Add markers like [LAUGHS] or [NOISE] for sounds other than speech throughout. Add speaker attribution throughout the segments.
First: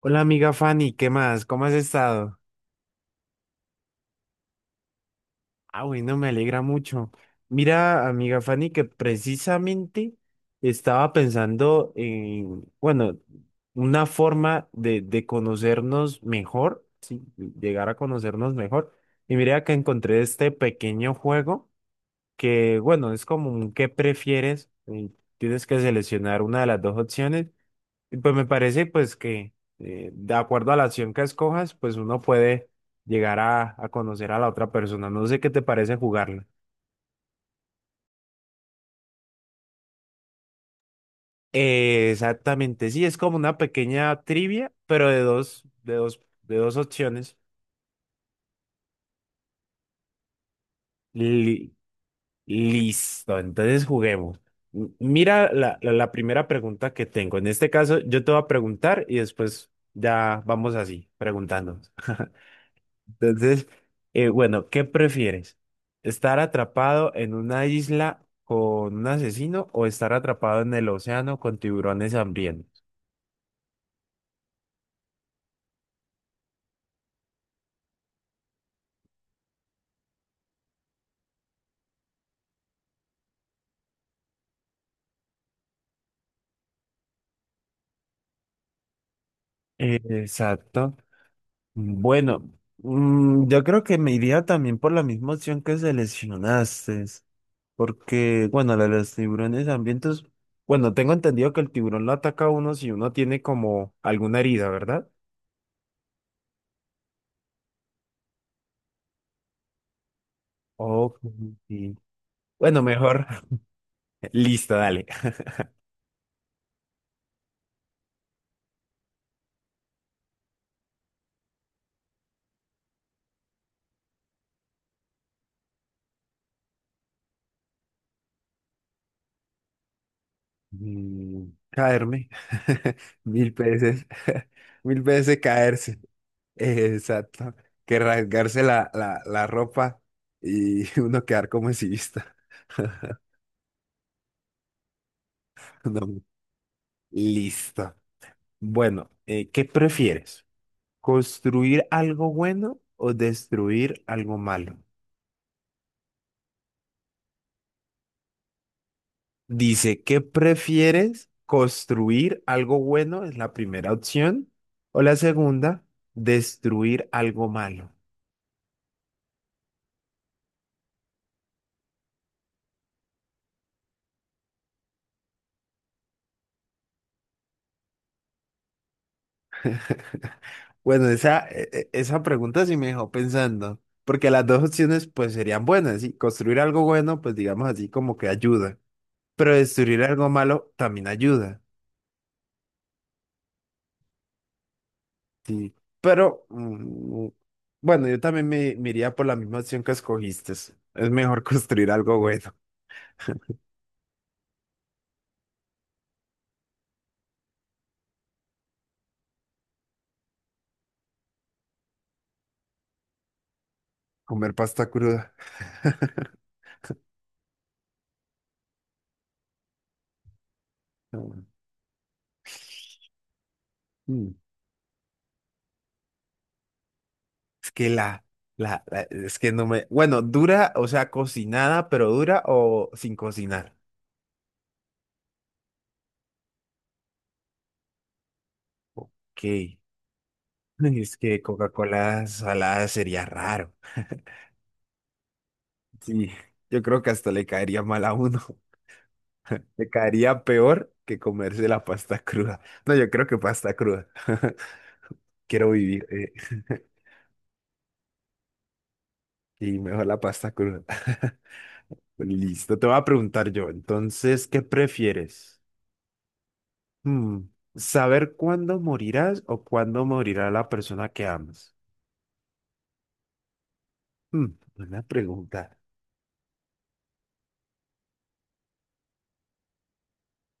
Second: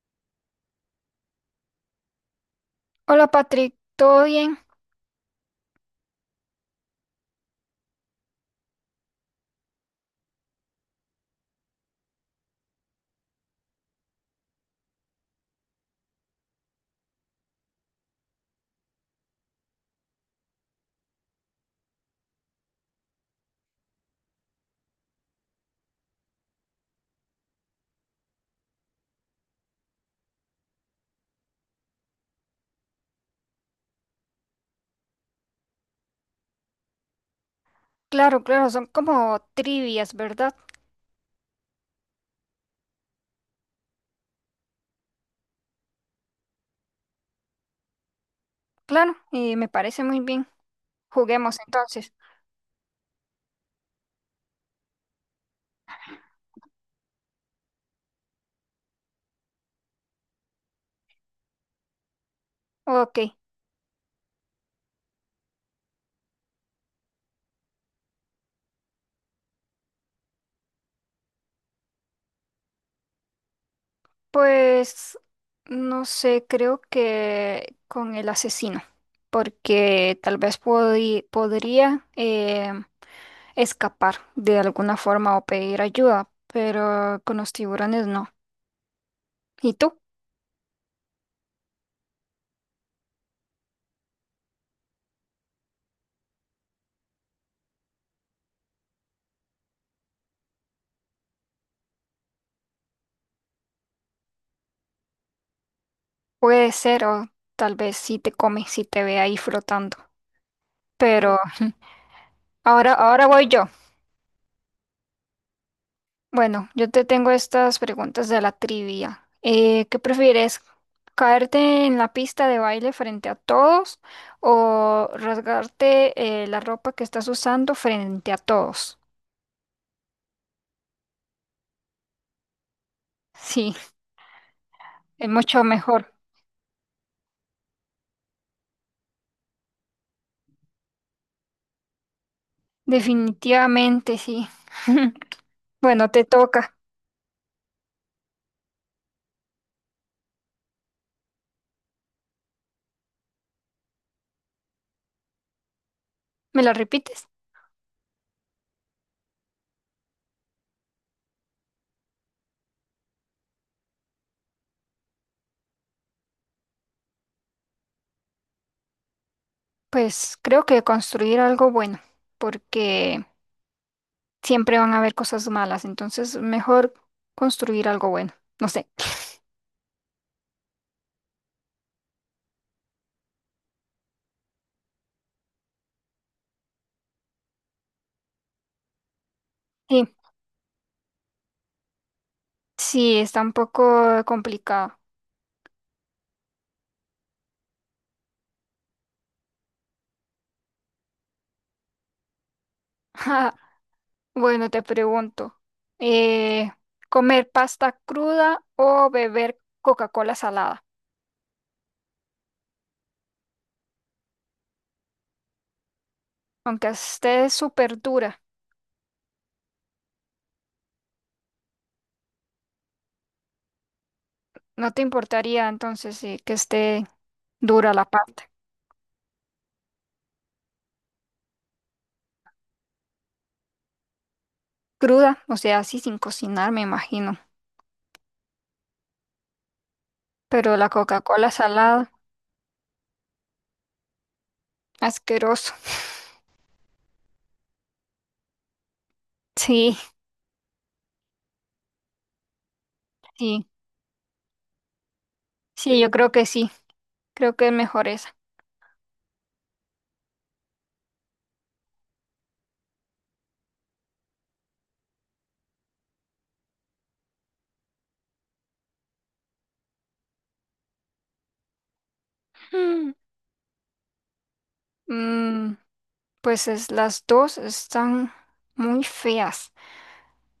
Speaker 1: Hola amiga Fanny, ¿qué más? ¿Cómo has estado?
Speaker 2: Hola Patrick, ¿todo bien?
Speaker 1: Bueno, me alegra mucho. Mira, amiga Fanny, que precisamente estaba pensando en, bueno, una forma de conocernos mejor, sí, llegar a conocernos mejor. Y mira que encontré este pequeño juego que, bueno, es como un ¿qué prefieres? Y tienes que seleccionar una de las dos opciones. Y pues me parece pues que de acuerdo a la acción que escojas, pues uno puede llegar a conocer a la otra persona. No sé qué te parece jugarla.
Speaker 2: Claro, claro, son como trivias, ¿verdad?
Speaker 1: Exactamente, sí, es como una pequeña trivia, pero de dos opciones.
Speaker 2: Claro, me parece muy bien. Juguemos
Speaker 1: Li-
Speaker 2: entonces.
Speaker 1: Listo, entonces juguemos. Mira la primera pregunta que tengo. En este caso, yo te voy a preguntar y después ya vamos así, preguntando.
Speaker 2: Ok,
Speaker 1: Entonces, bueno, ¿qué prefieres? ¿Estar atrapado en una isla con un asesino o estar atrapado en el océano con tiburones hambrientos?
Speaker 2: pues no sé, creo que con el asesino, porque tal vez podría escapar de alguna forma o pedir ayuda, pero con los tiburones no. ¿Y tú?
Speaker 1: Exacto. Bueno, yo creo que me iría también por la misma opción que seleccionaste, porque, bueno, la de los tiburones hambrientos, bueno, tengo entendido que el tiburón lo ataca a uno si uno tiene como alguna herida, ¿verdad?
Speaker 2: Puede ser, o tal vez si te come, si te ve ahí flotando.
Speaker 1: Ok,
Speaker 2: Pero
Speaker 1: sí. Bueno,
Speaker 2: ahora,
Speaker 1: mejor.
Speaker 2: ahora voy yo.
Speaker 1: [LAUGHS] Listo, dale.
Speaker 2: Bueno, yo te tengo estas preguntas de la trivia. ¿Qué prefieres? ¿Caerte en la pista de baile frente a todos o rasgarte la ropa que estás usando frente a todos?
Speaker 1: Caerme. [LAUGHS] Mil
Speaker 2: Sí,
Speaker 1: veces. [LAUGHS] Mil
Speaker 2: es
Speaker 1: veces
Speaker 2: mucho
Speaker 1: caerse.
Speaker 2: mejor.
Speaker 1: Exacto. Que rasgarse la ropa y [LAUGHS] uno quedar como exhibista.
Speaker 2: Definitivamente, sí. [LAUGHS]
Speaker 1: [LAUGHS] No.
Speaker 2: Bueno, te toca.
Speaker 1: Listo. Bueno, ¿qué prefieres? ¿Construir algo bueno o destruir algo malo?
Speaker 2: ¿Me la repites?
Speaker 1: Dice, ¿qué prefieres? ¿Construir algo bueno? Es la primera opción. O la segunda, destruir algo malo.
Speaker 2: Pues creo que construir algo bueno, porque siempre van a haber cosas malas, entonces mejor construir algo bueno. No sé. [LAUGHS]
Speaker 1: [LAUGHS] Bueno, esa pregunta sí me dejó pensando, porque las dos opciones pues serían buenas, ¿sí? Construir algo bueno, pues digamos así como que ayuda, pero destruir
Speaker 2: Sí.
Speaker 1: algo malo también ayuda,
Speaker 2: Sí, está un poco complicado.
Speaker 1: ¿sí? Pero bueno, yo también me iría por la misma opción que escogiste. Es mejor [LAUGHS] construir algo bueno.
Speaker 2: [LAUGHS] Bueno, te pregunto, eh, ¿comer pasta cruda o beber Coca-Cola salada?
Speaker 1: Comer pasta cruda. [LAUGHS]
Speaker 2: Aunque esté súper dura,
Speaker 1: Mm. Mm.
Speaker 2: ¿no te importaría entonces que esté
Speaker 1: Es que
Speaker 2: dura la pasta?
Speaker 1: es que no me, bueno, dura, o sea, cocinada, pero dura o sin cocinar.
Speaker 2: Cruda, o sea, así sin cocinar, me imagino.
Speaker 1: Ok.
Speaker 2: Pero
Speaker 1: [LAUGHS]
Speaker 2: la
Speaker 1: Es que
Speaker 2: Coca-Cola salada,
Speaker 1: Coca-Cola salada sería raro.
Speaker 2: asqueroso. [LAUGHS]
Speaker 1: Sí, yo creo que hasta le caería mal a uno. [LAUGHS] Le
Speaker 2: Sí,
Speaker 1: caería peor que comerse la pasta cruda. No, yo creo que
Speaker 2: sí,
Speaker 1: pasta cruda. [LAUGHS] Quiero
Speaker 2: sí,
Speaker 1: vivir,
Speaker 2: yo creo que sí.
Speaker 1: [LAUGHS]
Speaker 2: Creo que es mejor esa.
Speaker 1: y mejor la pasta cruda. [LAUGHS] Listo, te voy a preguntar yo. Entonces, ¿qué prefieres? Hmm, ¿Saber cuándo morirás o cuándo morirá la persona que amas?
Speaker 2: Mm,
Speaker 1: Hmm, Buena
Speaker 2: mm,
Speaker 1: pregunta.
Speaker 2: pues es, las dos están muy feas.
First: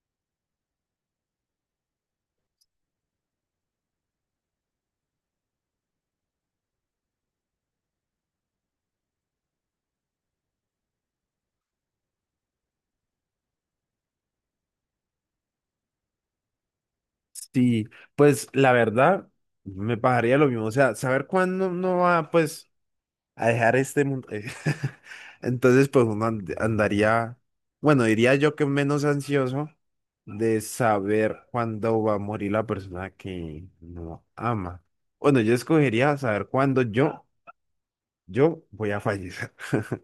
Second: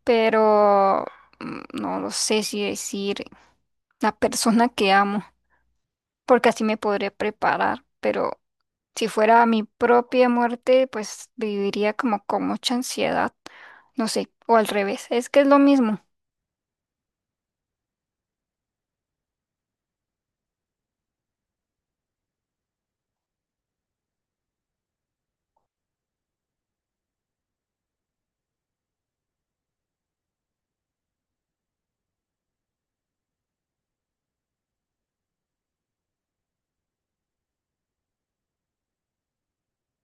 Speaker 2: Pero mm, no lo sé si decir la persona que amo, porque así me podré preparar, pero si fuera mi propia muerte, pues viviría como con mucha ansiedad, no sé, o al revés, es que es lo mismo.
Speaker 1: Sí, pues la verdad me pasaría lo mismo. O sea, saber cuándo uno va pues a dejar este mundo. [LAUGHS] Entonces, pues uno andaría, bueno, diría yo que menos ansioso de saber cuándo va a morir la persona que no ama. Bueno, yo escogería saber cuándo yo voy a fallecer. [LAUGHS]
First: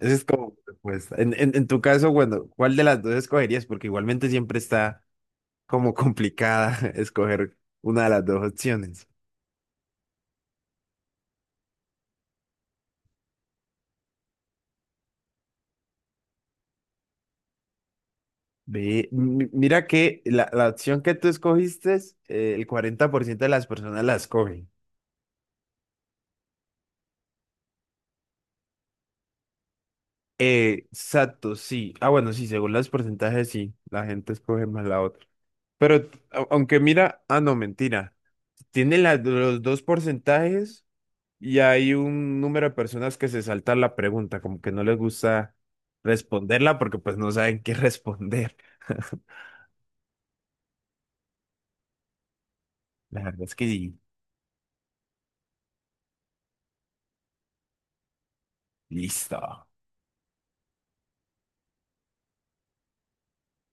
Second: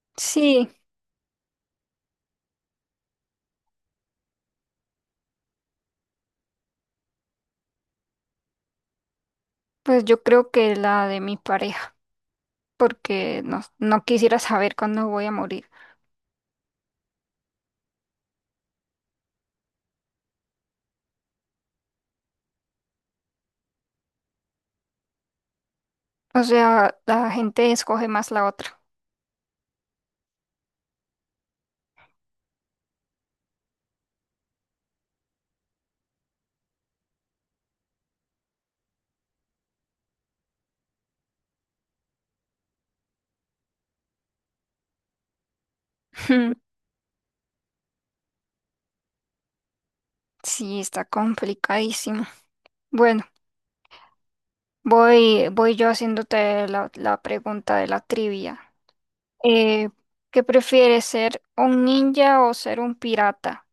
Speaker 1: Esa es como mi
Speaker 2: Sí,
Speaker 1: respuesta. En tu caso, bueno, ¿cuál de las dos escogerías? Porque igualmente siempre está como complicada [LAUGHS] escoger una de las dos opciones.
Speaker 2: pues yo creo que la de mi pareja, porque no, no quisiera saber cuándo voy a morir.
Speaker 1: Ve, mira que la opción que tú escogiste, el 40% de las personas la escogen.
Speaker 2: O sea, la gente escoge más la otra.
Speaker 1: Exacto, sí. Ah, bueno, sí, según los porcentajes, sí, la gente escoge más la otra. Pero aunque mira, ah, no, mentira. Tiene los dos porcentajes. Y hay un número de personas que se saltan la pregunta, como que no les gusta responderla
Speaker 2: [LAUGHS]
Speaker 1: porque pues no saben qué responder. [LAUGHS]
Speaker 2: Sí, está complicadísimo.
Speaker 1: La
Speaker 2: Bueno.
Speaker 1: verdad es que sí,
Speaker 2: Voy yo haciéndote la, la pregunta de la trivia.
Speaker 1: listo,
Speaker 2: Eh, ¿Qué prefieres ser un ninja o ser un pirata?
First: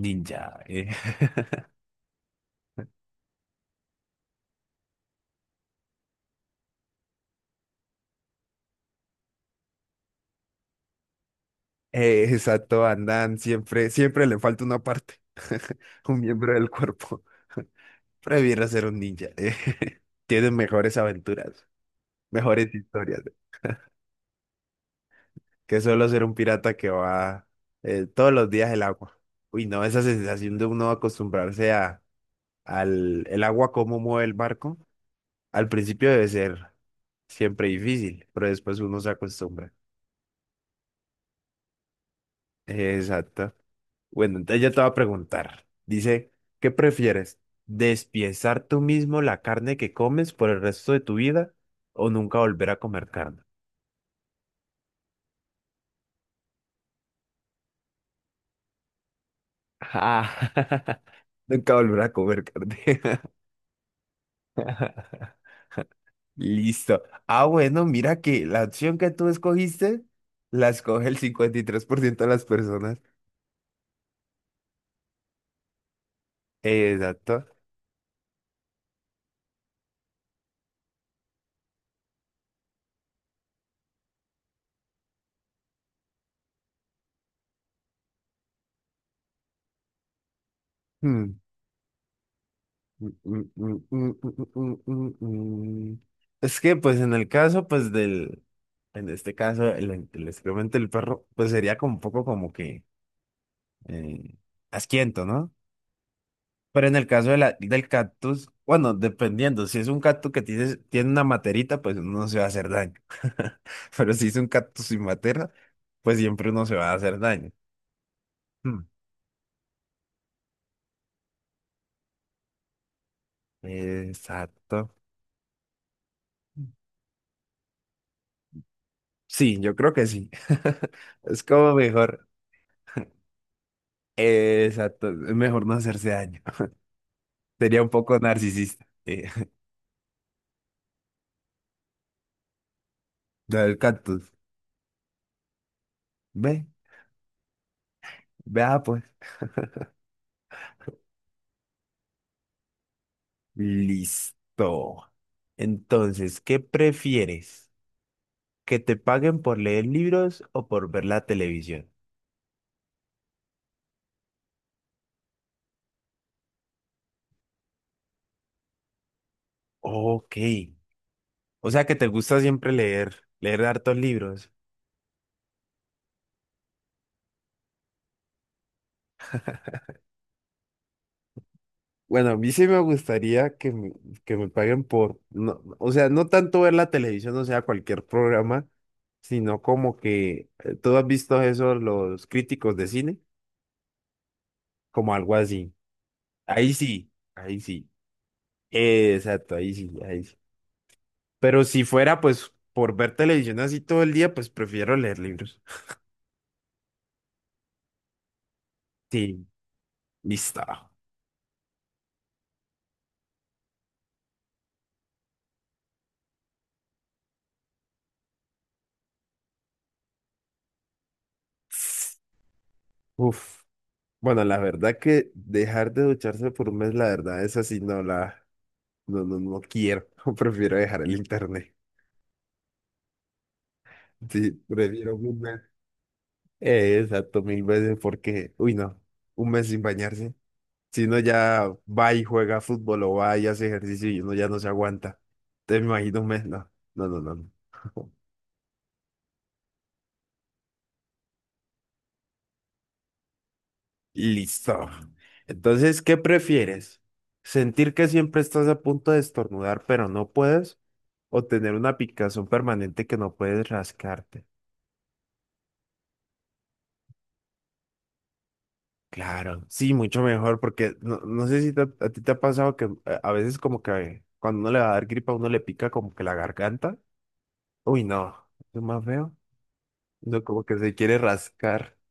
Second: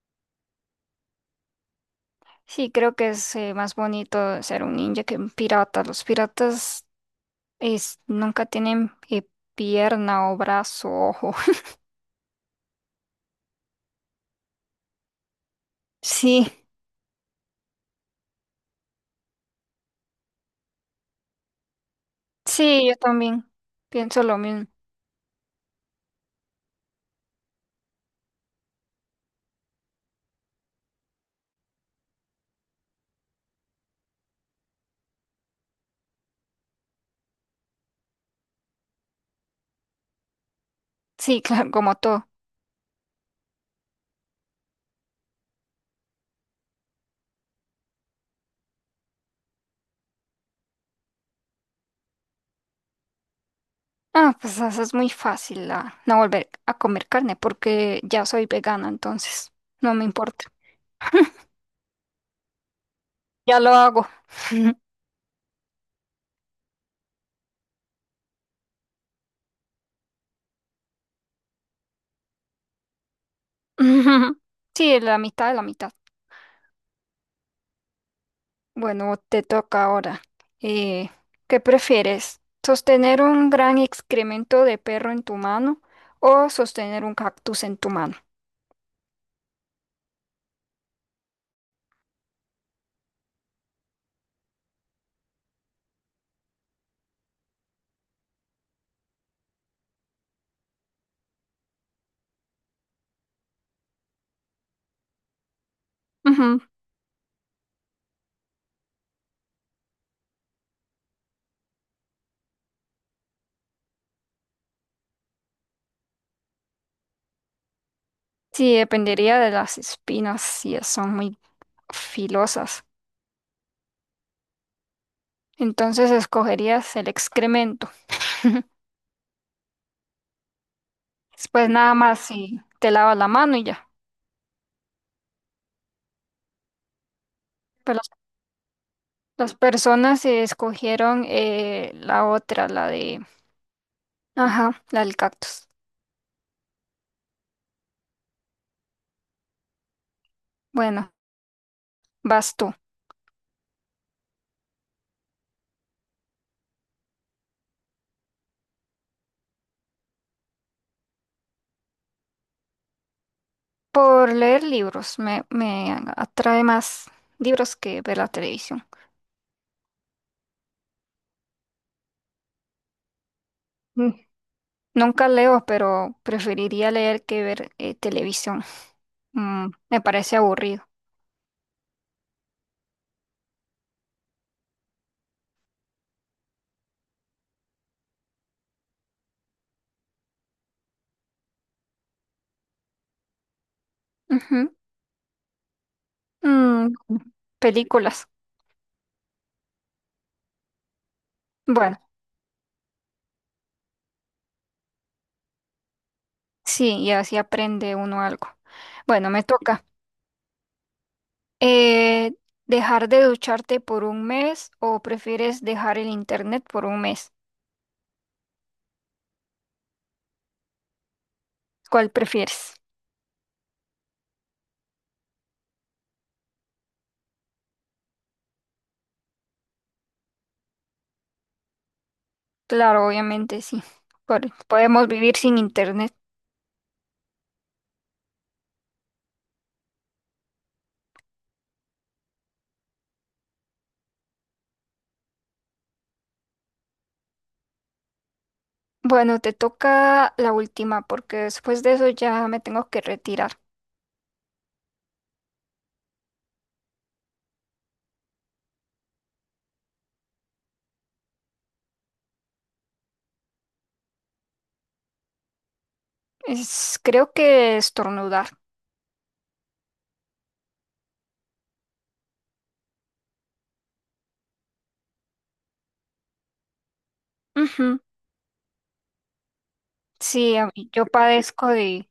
Speaker 1: ninja. [LAUGHS]
Speaker 2: Sí, creo que es más bonito ser un ninja que un pirata. Los piratas nunca tienen pierna o brazo, ojo. [LAUGHS]
Speaker 1: Exacto, andan, siempre, siempre le falta una parte, [LAUGHS] un
Speaker 2: Sí,
Speaker 1: miembro del cuerpo. [LAUGHS] Prefiero ser un ninja. [LAUGHS] Tienen mejores aventuras, mejores
Speaker 2: sí, yo
Speaker 1: historias,
Speaker 2: también pienso lo mismo.
Speaker 1: que solo ser un pirata que va todos los días el agua. Uy, no, esa sensación de uno acostumbrarse a al el agua, cómo mueve el barco, al principio debe ser siempre difícil, pero después uno se acostumbra.
Speaker 2: Sí, [LAUGHS] claro, como tú.
Speaker 1: Exacto. Bueno, entonces yo te voy a preguntar. Dice, ¿qué prefieres? ¿Despiezar tú mismo la carne que comes por el resto de tu vida o nunca volver a comer carne?
Speaker 2: Ah, pues eso es muy fácil, no volver a comer carne porque ya soy vegana, entonces no me importa.
Speaker 1: Ah. [LAUGHS] Nunca volver a comer carne.
Speaker 2: Ya lo hago.
Speaker 1: [LAUGHS] Listo. Ah, bueno, mira que la opción que tú escogiste la escoge el 53% de las personas.
Speaker 2: Ujú. Sí, la mitad de la mitad.
Speaker 1: Exacto.
Speaker 2: Bueno, te toca ahora. Eh, ¿Qué prefieres? ¿Sostener un gran excremento de perro en tu mano o sostener un cactus en tu mano?
Speaker 1: Mm, mm, mm, mm, mm, mm, mm, mm, mm. mm. Es que, pues, en el caso, pues, del, en este caso, el excremento del perro, pues, sería como un poco como que eh, asquiento, ¿no?
Speaker 2: Ujú.
Speaker 1: Pero en el caso de del cactus, bueno, dependiendo, si es un cactus que tiene, tiene una materita, pues uno no se va a hacer daño. [LAUGHS] Pero si es un cactus sin matera, pues siempre uno se va a hacer daño.
Speaker 2: Sí,
Speaker 1: Mm.
Speaker 2: dependería de las espinas, si es- son muy filosas.
Speaker 1: Exacto.
Speaker 2: Entonces escogerías el excremento.
Speaker 1: Sí, yo creo que sí. [LAUGHS] Es
Speaker 2: Después
Speaker 1: como
Speaker 2: nada más
Speaker 1: mejor.
Speaker 2: si te
Speaker 1: [LAUGHS]
Speaker 2: lavas la mano y ya.
Speaker 1: Exacto, es mejor no hacerse daño. [LAUGHS] Sería un
Speaker 2: Pero las,
Speaker 1: poco narcisista.
Speaker 2: las personas escogieron la otra, la de...
Speaker 1: [LAUGHS] Lo del cactus.
Speaker 2: Ajá, la del cactus.
Speaker 1: Ve, vea pues.
Speaker 2: Bueno, vas tú.
Speaker 1: Listo. Entonces, ¿qué prefieres? ¿Que te paguen por leer libros o por ver la televisión?
Speaker 2: Por leer libros, me atrae más libros que ver la televisión.
Speaker 1: Ok. O sea que te gusta siempre leer, leer hartos
Speaker 2: Mm,
Speaker 1: libros.
Speaker 2: nunca leo, pero preferiría leer que ver televisión. Mm, me parece aburrido.
Speaker 1: Bueno, a mí sí me gustaría que que me paguen por, no, o sea, no tanto ver la televisión, o sea, cualquier programa, sino como que, ¿tú has visto eso, los críticos de cine?
Speaker 2: Ujú.
Speaker 1: Como algo así. Ahí
Speaker 2: Mm,
Speaker 1: sí, ahí sí.
Speaker 2: películas.
Speaker 1: Exacto, ahí sí, ahí sí. Pero si
Speaker 2: Bueno,
Speaker 1: fuera, pues, por ver televisión así todo el día, pues prefiero leer libros.
Speaker 2: sí, y así aprende uno algo. Bueno, me
Speaker 1: Sí,
Speaker 2: toca.
Speaker 1: listo.
Speaker 2: Eh, ¿Dejar de ducharte por un mes o prefieres dejar el internet por un mes? ¿Cuál prefieres?
Speaker 1: Uf. Bueno, la verdad que dejar de ducharse por un mes, la verdad, esa sí no la... No, no, no quiero. [LAUGHS] Prefiero dejar el internet.
Speaker 2: Claro, obviamente sí.
Speaker 1: Sí,
Speaker 2: Podemos
Speaker 1: prefiero
Speaker 2: vivir
Speaker 1: un
Speaker 2: sin
Speaker 1: mes.
Speaker 2: internet.
Speaker 1: Exacto, mil veces porque, uy, no, un mes sin bañarse. Si uno ya va y juega fútbol o va y hace ejercicio y uno ya no se aguanta. Te imagino un mes, no, no, no, no. no. [LAUGHS]
Speaker 2: Bueno, te toca la última porque después de eso ya me tengo que retirar.
Speaker 1: Listo. Entonces, ¿qué prefieres? ¿Sentir que siempre estás a punto de estornudar pero no puedes? ¿O tener una picazón permanente que no puedes rascarte?
Speaker 2: Es, creo que estornudar.
Speaker 1: Claro, sí, mucho mejor, porque no, no sé si a ti te ha pasado que a veces como que cuando uno le va a dar gripa, uno le pica como que la garganta.
Speaker 2: Ujú.
Speaker 1: Uy, no, es más feo. No,
Speaker 2: Sí,
Speaker 1: como
Speaker 2: a
Speaker 1: que
Speaker 2: mí-
Speaker 1: se
Speaker 2: yo
Speaker 1: quiere
Speaker 2: padezco
Speaker 1: rascar.
Speaker 2: de...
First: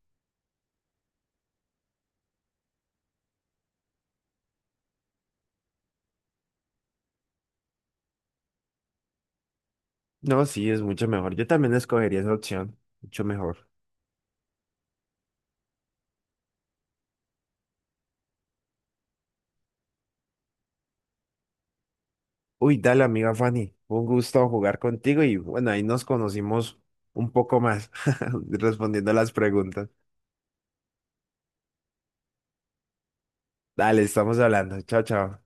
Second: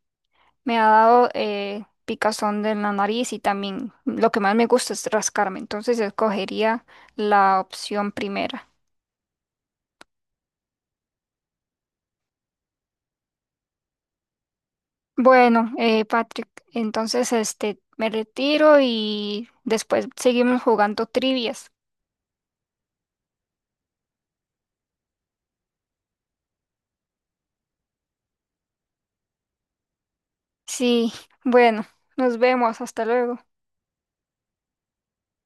Speaker 2: Me ha dado picazón de la nariz y también lo que más me gusta es rascarme. Entonces escogería la opción primera.
Speaker 1: No, sí, es mucho mejor. Yo también escogería esa opción, mucho mejor.
Speaker 2: Bueno, Patrick, entonces este, me retiro y después seguimos jugando trivias.
Speaker 1: Uy, dale, amiga Fanny, un gusto jugar contigo y bueno, ahí nos conocimos un poco más [LAUGHS] respondiendo a las preguntas.
Speaker 2: Sí, bueno, nos vemos. Hasta luego.
Speaker 1: Dale, estamos hablando. Chao, chao.